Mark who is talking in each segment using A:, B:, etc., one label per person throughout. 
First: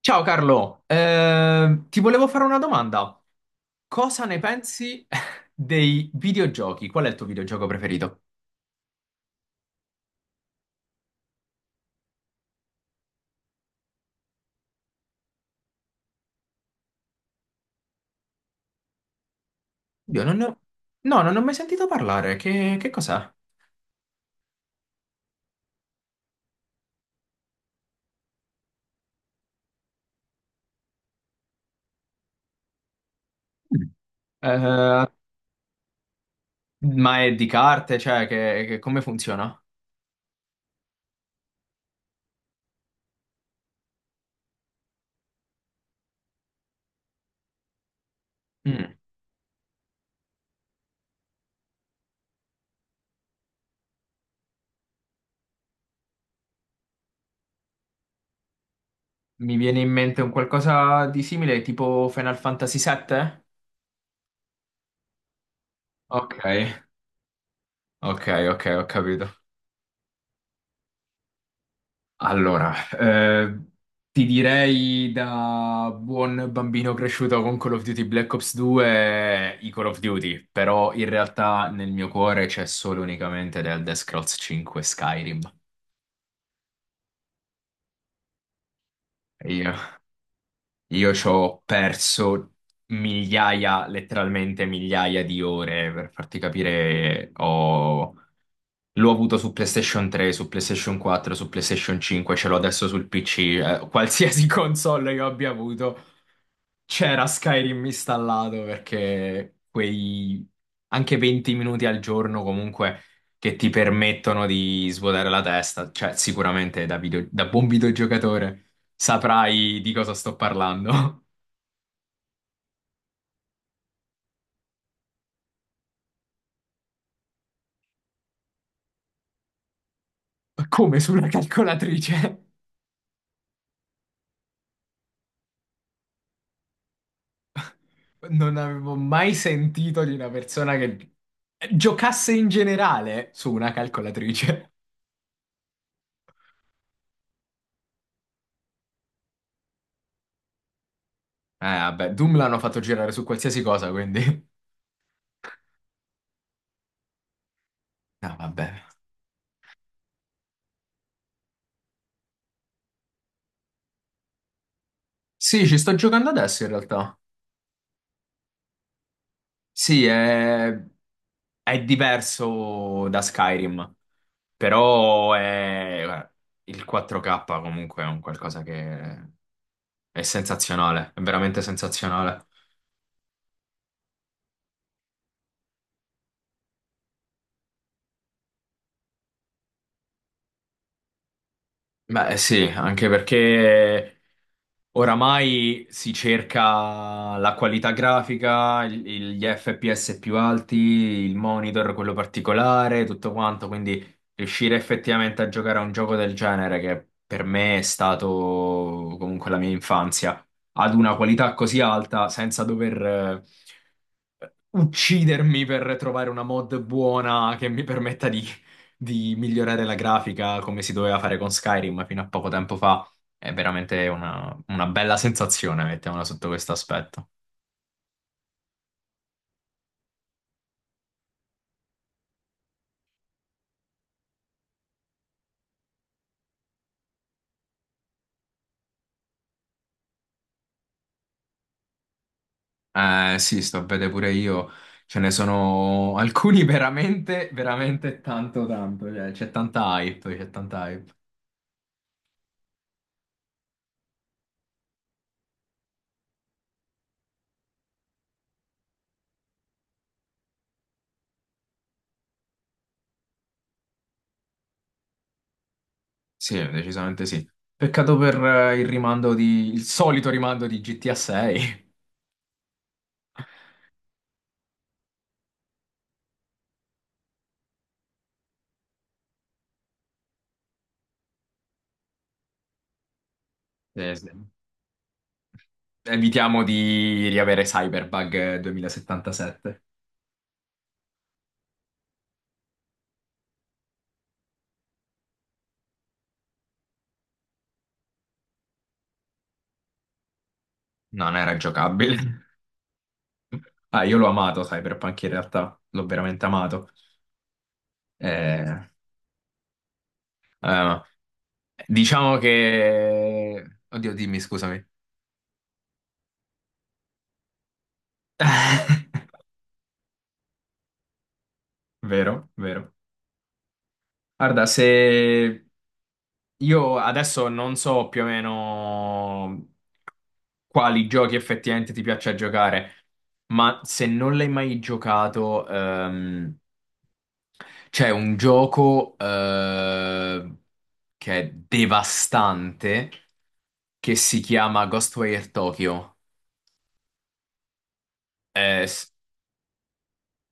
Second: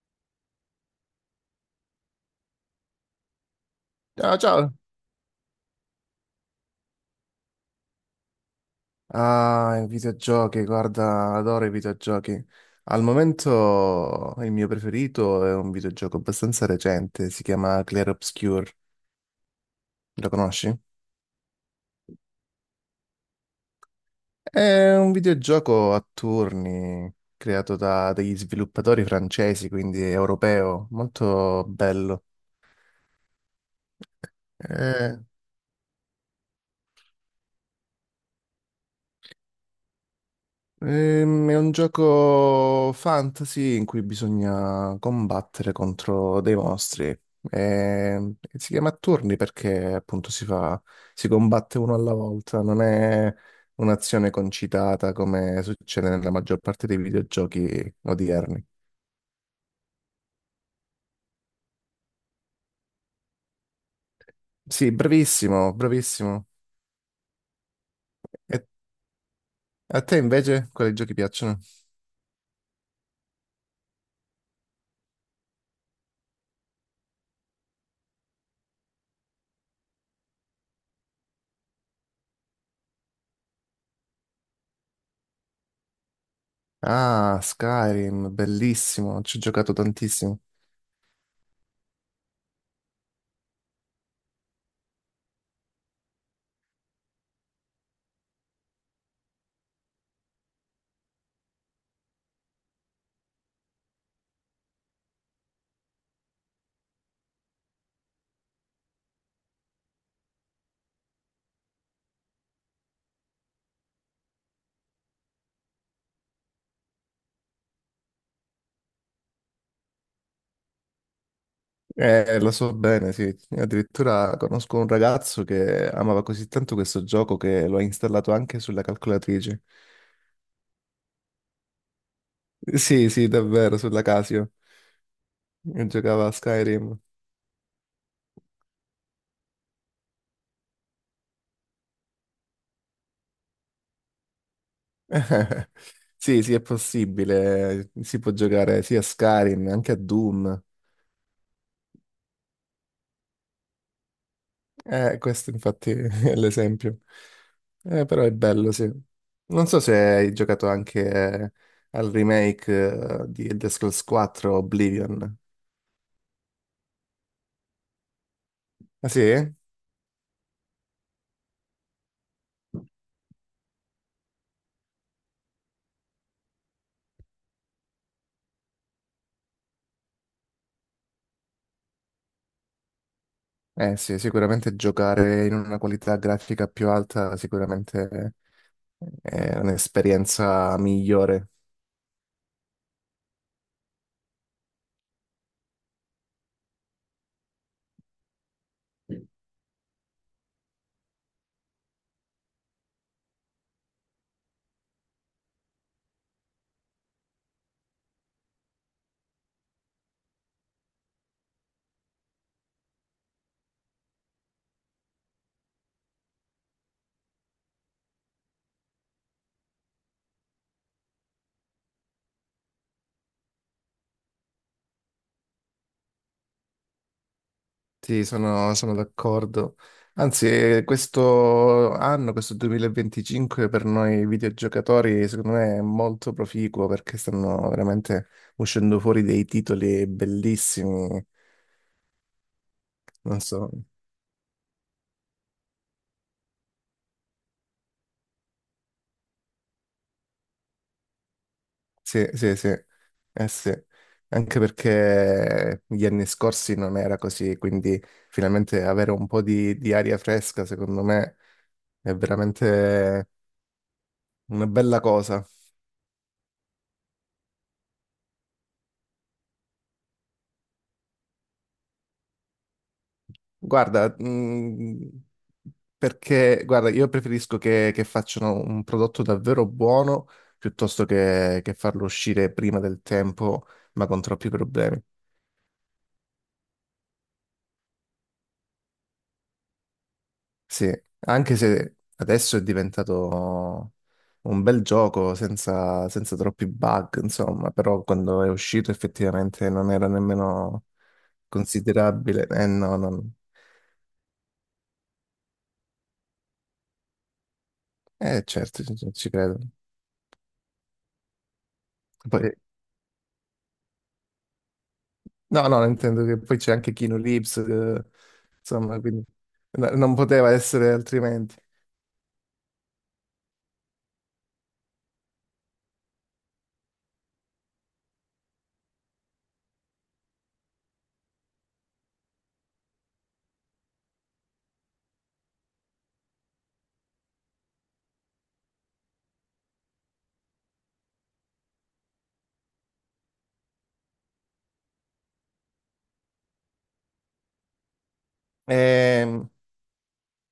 A: Ciao Carlo, ti volevo fare una domanda. Cosa
B: Ciao,
A: ne
B: ciao.
A: pensi dei videogiochi? Qual è il tuo videogioco preferito?
B: Ah, i videogiochi, guarda, adoro i videogiochi. Al momento il mio preferito è un videogioco abbastanza recente, si chiama Clair Obscur.
A: Io
B: Lo
A: non ne ho.
B: conosci?
A: No, non ne ho mai sentito parlare. Che cos'è?
B: È un videogioco a turni creato da degli sviluppatori francesi, quindi europeo, molto bello.
A: Mm. Eh,
B: Eh,
A: ma è di carte? Cioè, come funziona?
B: È un gioco fantasy in cui bisogna combattere contro dei mostri. E si chiama
A: Mm.
B: a turni perché appunto si fa, si combatte uno alla volta, non è un'azione concitata come succede nella maggior parte dei videogiochi odierni.
A: Mi viene in mente un qualcosa di simile, tipo Final Fantasy VII?
B: Sì, bravissimo,
A: Ok,
B: bravissimo.
A: ok, ok,
B: E
A: ho capito.
B: a te invece quali giochi piacciono?
A: Allora, ti direi da buon bambino cresciuto con Call of Duty Black Ops 2, i Call of Duty, però in realtà nel mio cuore c'è solo e unicamente del Elder Scrolls 5 Skyrim.
B: Ah, Skyrim, bellissimo, ci ho
A: Io
B: giocato tantissimo.
A: Io ci ho perso migliaia, letteralmente migliaia di ore per farti capire. Ho. L'ho avuto su PlayStation 3, su PlayStation 4, su PlayStation 5, ce l'ho adesso sul PC. Qualsiasi console io abbia avuto, c'era Skyrim installato perché quei anche 20 minuti al giorno comunque che ti permettono di svuotare la testa, cioè sicuramente da buon videogiocatore saprai di cosa sto parlando.
B: Lo so bene, sì. Addirittura conosco un ragazzo che amava così tanto questo gioco che lo ha installato anche sulla calcolatrice.
A: Come sulla calcolatrice?
B: Sì, sì, davvero, sulla Casio. E giocava a Skyrim.
A: Non avevo mai sentito di una persona che giocasse in generale su una calcolatrice.
B: Sì, sì, è possibile. Si può giocare sia a Skyrim, anche a Doom.
A: Vabbè, Doom l'hanno fatto girare su qualsiasi cosa, quindi.
B: Questo infatti è l'esempio. Però è
A: No, vabbè.
B: bello, sì. Non so se hai giocato anche al remake di The Scrolls 4 Oblivion.
A: Sì, ci sto giocando adesso in realtà.
B: Ah sì?
A: Sì, è diverso da Skyrim, però è, guarda, il 4K comunque è un qualcosa che è sensazionale, è veramente sensazionale.
B: Eh sì, sicuramente giocare in una qualità grafica più alta sicuramente è un'esperienza migliore.
A: Beh, sì, anche perché oramai si cerca la qualità grafica, gli FPS più alti, il monitor, quello particolare, tutto quanto, quindi riuscire effettivamente a giocare a un gioco del genere, che per me è stato comunque la mia infanzia, ad una qualità così alta, senza dover eh, uccidermi per trovare una mod buona che mi permetta di migliorare la grafica come si doveva fare con Skyrim fino a poco tempo fa. È veramente una bella sensazione, mettiamola sotto questo aspetto.
B: Sì, sono, sono d'accordo. Anzi, questo anno, questo 2025 per noi videogiocatori, secondo me è molto proficuo perché stanno veramente uscendo fuori dei titoli bellissimi.
A: Eh
B: Non
A: sì,
B: so.
A: sto a vedere pure io. Ce ne sono alcuni veramente, veramente tanto, tanto. Cioè, c'è tanta hype, c'è tanta hype.
B: Sì, sì, sì, eh sì, anche perché gli anni scorsi non era così, quindi finalmente avere un po' di aria fresca, secondo me, è veramente una bella cosa.
A: Sì, decisamente sì. Peccato per il solito rimando di GTA 6.
B: Guarda, perché, guarda, io preferisco che facciano un prodotto davvero buono piuttosto che farlo uscire prima del tempo, ma
A: Sì,
B: con
A: sì.
B: troppi problemi.
A: Evitiamo di riavere Cyberbug 2077.
B: Sì, anche se adesso è diventato un bel gioco senza troppi bug, insomma, però quando è uscito effettivamente non era nemmeno
A: Non era giocabile.
B: considerabile. Eh no, non...
A: Ah, io l'ho amato Cyberpunk in realtà, l'ho veramente amato.
B: Eh certo,
A: Eh,
B: ci credo.
A: eh, diciamo
B: Poi-
A: che, oddio, dimmi, scusami.
B: No, no, intendo che poi c'è anche Keanu Reeves, insomma, quindi non poteva essere altrimenti.
A: Vero, vero. Guarda, se io adesso non so più o meno quali giochi effettivamente ti piace giocare, ma se non l'hai mai giocato, c'è un gioco che è devastante, che si chiama Ghostwire Tokyo. Eh, s-
B: Ehm,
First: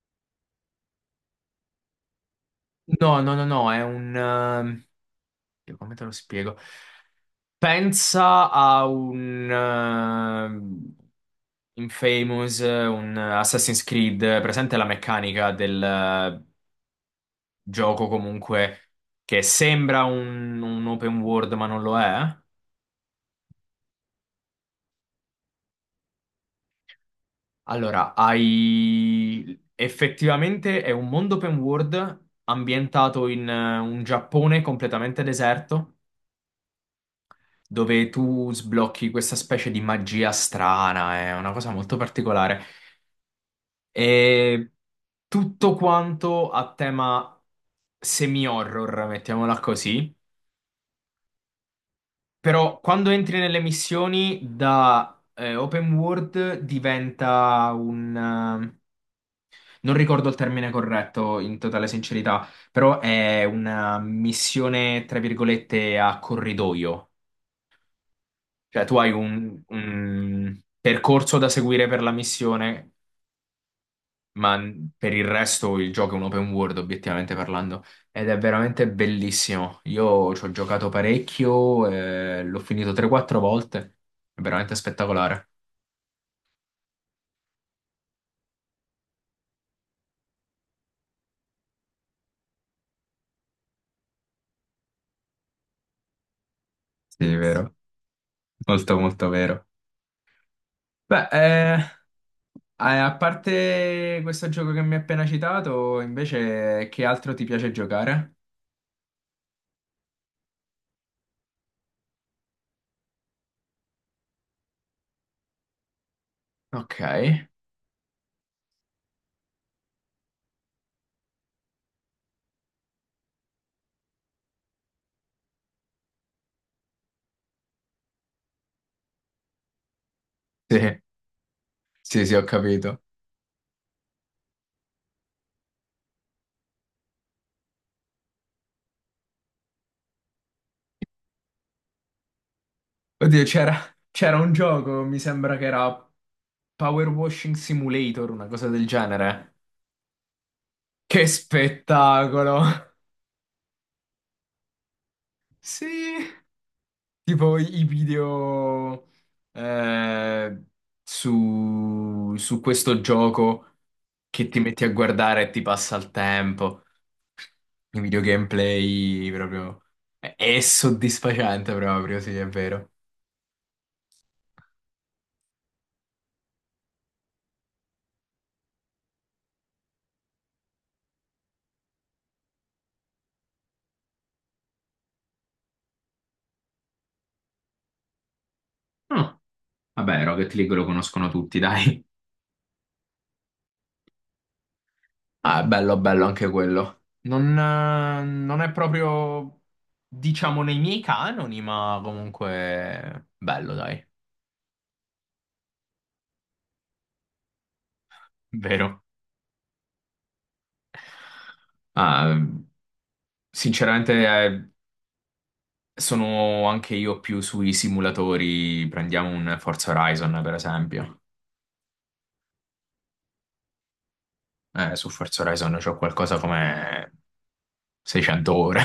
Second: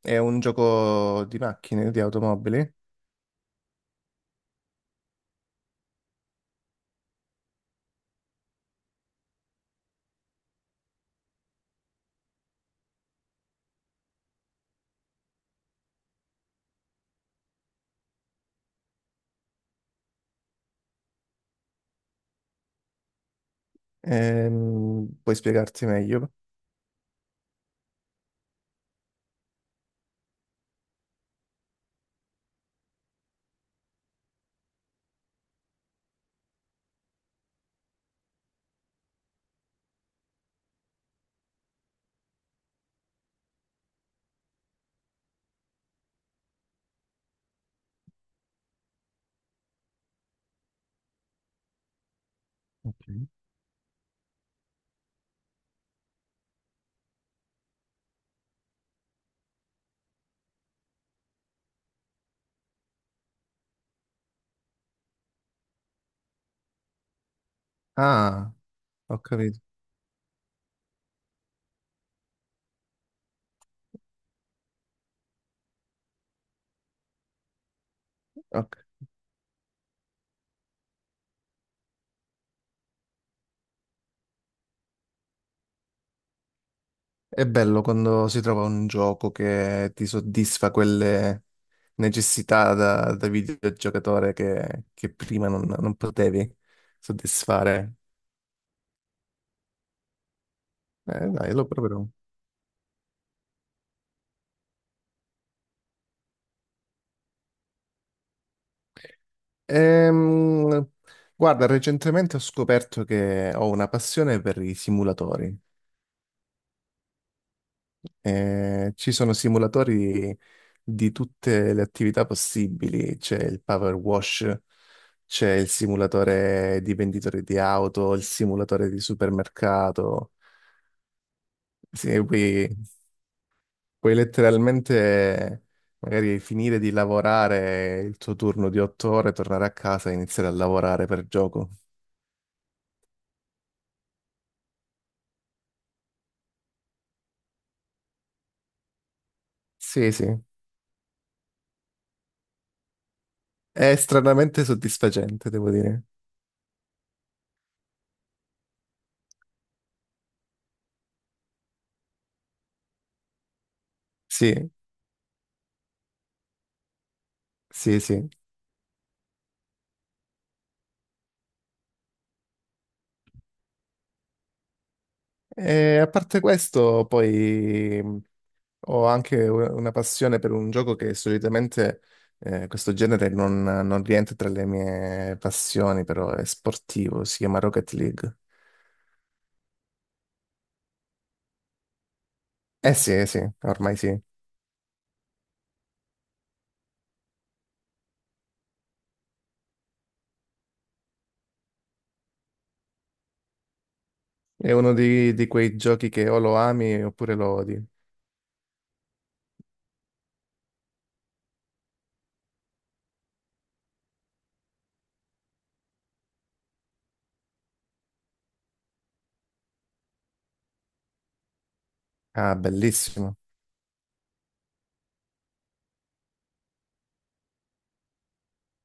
B: È un gioco di macchine, di automobili.
A: no, no, no, no, è un, come te lo spiego? Pensa a un Infamous, un Assassin's Creed, presente la meccanica del gioco comunque, che sembra un open world ma non lo è.
B: Puoi spiegarti meglio?
A: Allora, hai, effettivamente è un mondo open world ambientato in un Giappone completamente deserto, dove tu sblocchi questa specie di magia strana, è una cosa molto particolare. E tutto quanto a tema semi-horror, mettiamola così. Però quando
B: Ok.
A: entri nelle missioni da open world diventa un non ricordo il termine corretto, in totale sincerità, però è una missione, tra virgolette, a corridoio.
B: Ah.
A: Cioè, tu hai
B: Ho capito.
A: un percorso da seguire per la missione, ma per il resto il gioco è un open world, obiettivamente parlando, ed è
B: Ok.
A: veramente bellissimo. Io ci ho giocato parecchio, l'ho finito 3-4 volte, è veramente spettacolare.
B: È bello quando si trova un gioco che ti soddisfa quelle necessità da videogiocatore che prima non potevi
A: Sì, vero.
B: soddisfare.
A: Molto, molto vero. Beh,
B: Dai, lo proverò.
A: a parte questo gioco che mi hai appena citato, invece, che altro ti piace giocare?
B: Ehm, guarda, recentemente ho scoperto che ho una passione per i simulatori.
A: Ok,
B: Ci sono simulatori di tutte le attività possibili, c'è il power wash, c'è il simulatore di venditore di auto, il simulatore di supermercato.
A: sì,
B: Sì,
A: sì, sì, ho
B: puoi,
A: capito.
B: puoi letteralmente magari finire di lavorare il tuo turno di 8 ore, tornare a casa e iniziare a lavorare per gioco.
A: Oddio, c'era un gioco, mi sembra che era Power Washing Simulator, una cosa del genere.
B: Sì, sì,
A: Che spettacolo!
B: è stranamente soddisfacente, devo
A: Sì,
B: dire.
A: tipo i video eh, su questo gioco che ti
B: Sì,
A: metti a guardare e ti passa il tempo. I
B: sì,
A: video
B: sì.
A: gameplay proprio. È soddisfacente proprio, sì, è vero.
B: E a parte questo, poi. Ho anche una passione per un gioco che solitamente questo genere non rientra tra le mie passioni, però è sportivo, si chiama Rocket League.
A: Ah, vabbè, Rocket League lo conoscono tutti, dai.
B: Sì, eh sì, ormai sì.
A: Ah, è bello, bello anche quello. Non è proprio, diciamo, nei miei canoni, ma comunque bello, dai,
B: È uno di quei giochi che o lo ami oppure lo odi.
A: vero. Ah, sinceramente, eh, sono anche io più sui simulatori. Prendiamo un Forza Horizon, per esempio.
B: Ah, bellissimo.
A: Su Forza Horizon c'ho qualcosa come 600 ore.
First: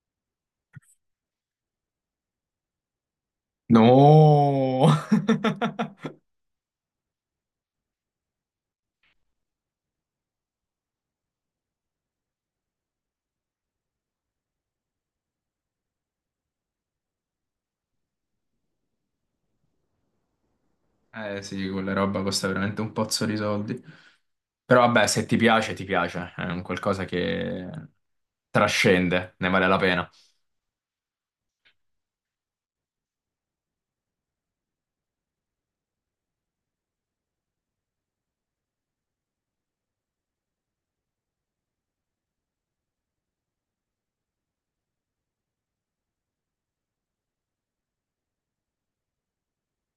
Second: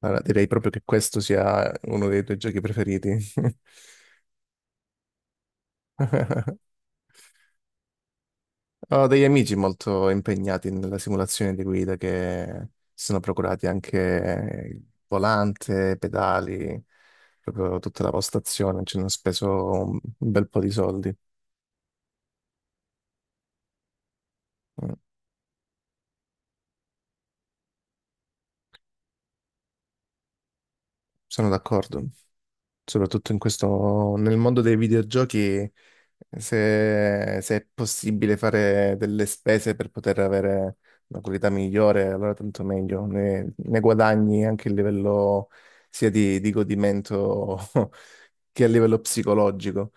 B: Allora, direi proprio che questo sia uno dei tuoi giochi preferiti.
A: No!
B: Ho degli amici molto impegnati nella simulazione di guida che si sono procurati anche il volante, pedali, proprio tutta la postazione, ci hanno speso un bel po' di soldi.
A: Eh sì, quella roba costa veramente un pozzo di soldi. Però
B: Mm,
A: vabbè, se ti piace, ti piace. È un qualcosa che trascende, ne vale la pena.
B: sono d'accordo. Soprattutto in questo, nel mondo dei videogiochi, se, se è possibile fare delle spese per poter avere una qualità migliore, allora tanto meglio, ne guadagni anche a livello sia di godimento che a livello psicologico,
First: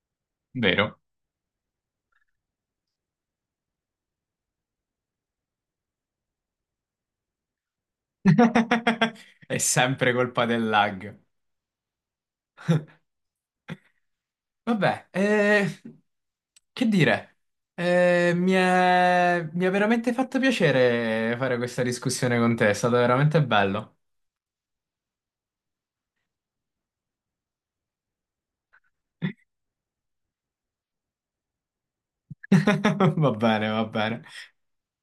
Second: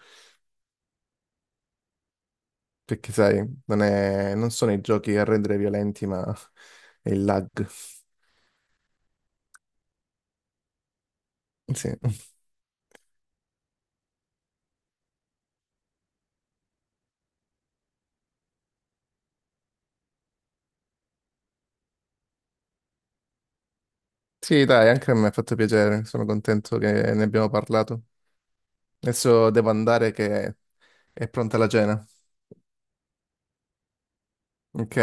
A: Vero?
B: perché sai, non sono i giochi a rendere violenti, ma è il lag.
A: È sempre colpa del lag.
B: Sì.
A: Vabbè, che dire? Mi è veramente fatto piacere fare questa discussione con te, è stato veramente bello.
B: Sì, dai, anche a me ha fatto piacere, sono contento che ne abbiamo parlato. Adesso devo andare che è pronta la cena.
A: Va bene, va bene.
B: Ok,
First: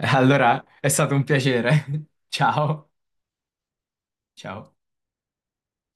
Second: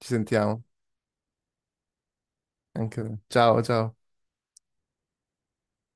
B: ci sentiamo.
A: Allora, è stato un piacere. Ciao,
B: Anche te. Ciao, ciao.
A: ciao.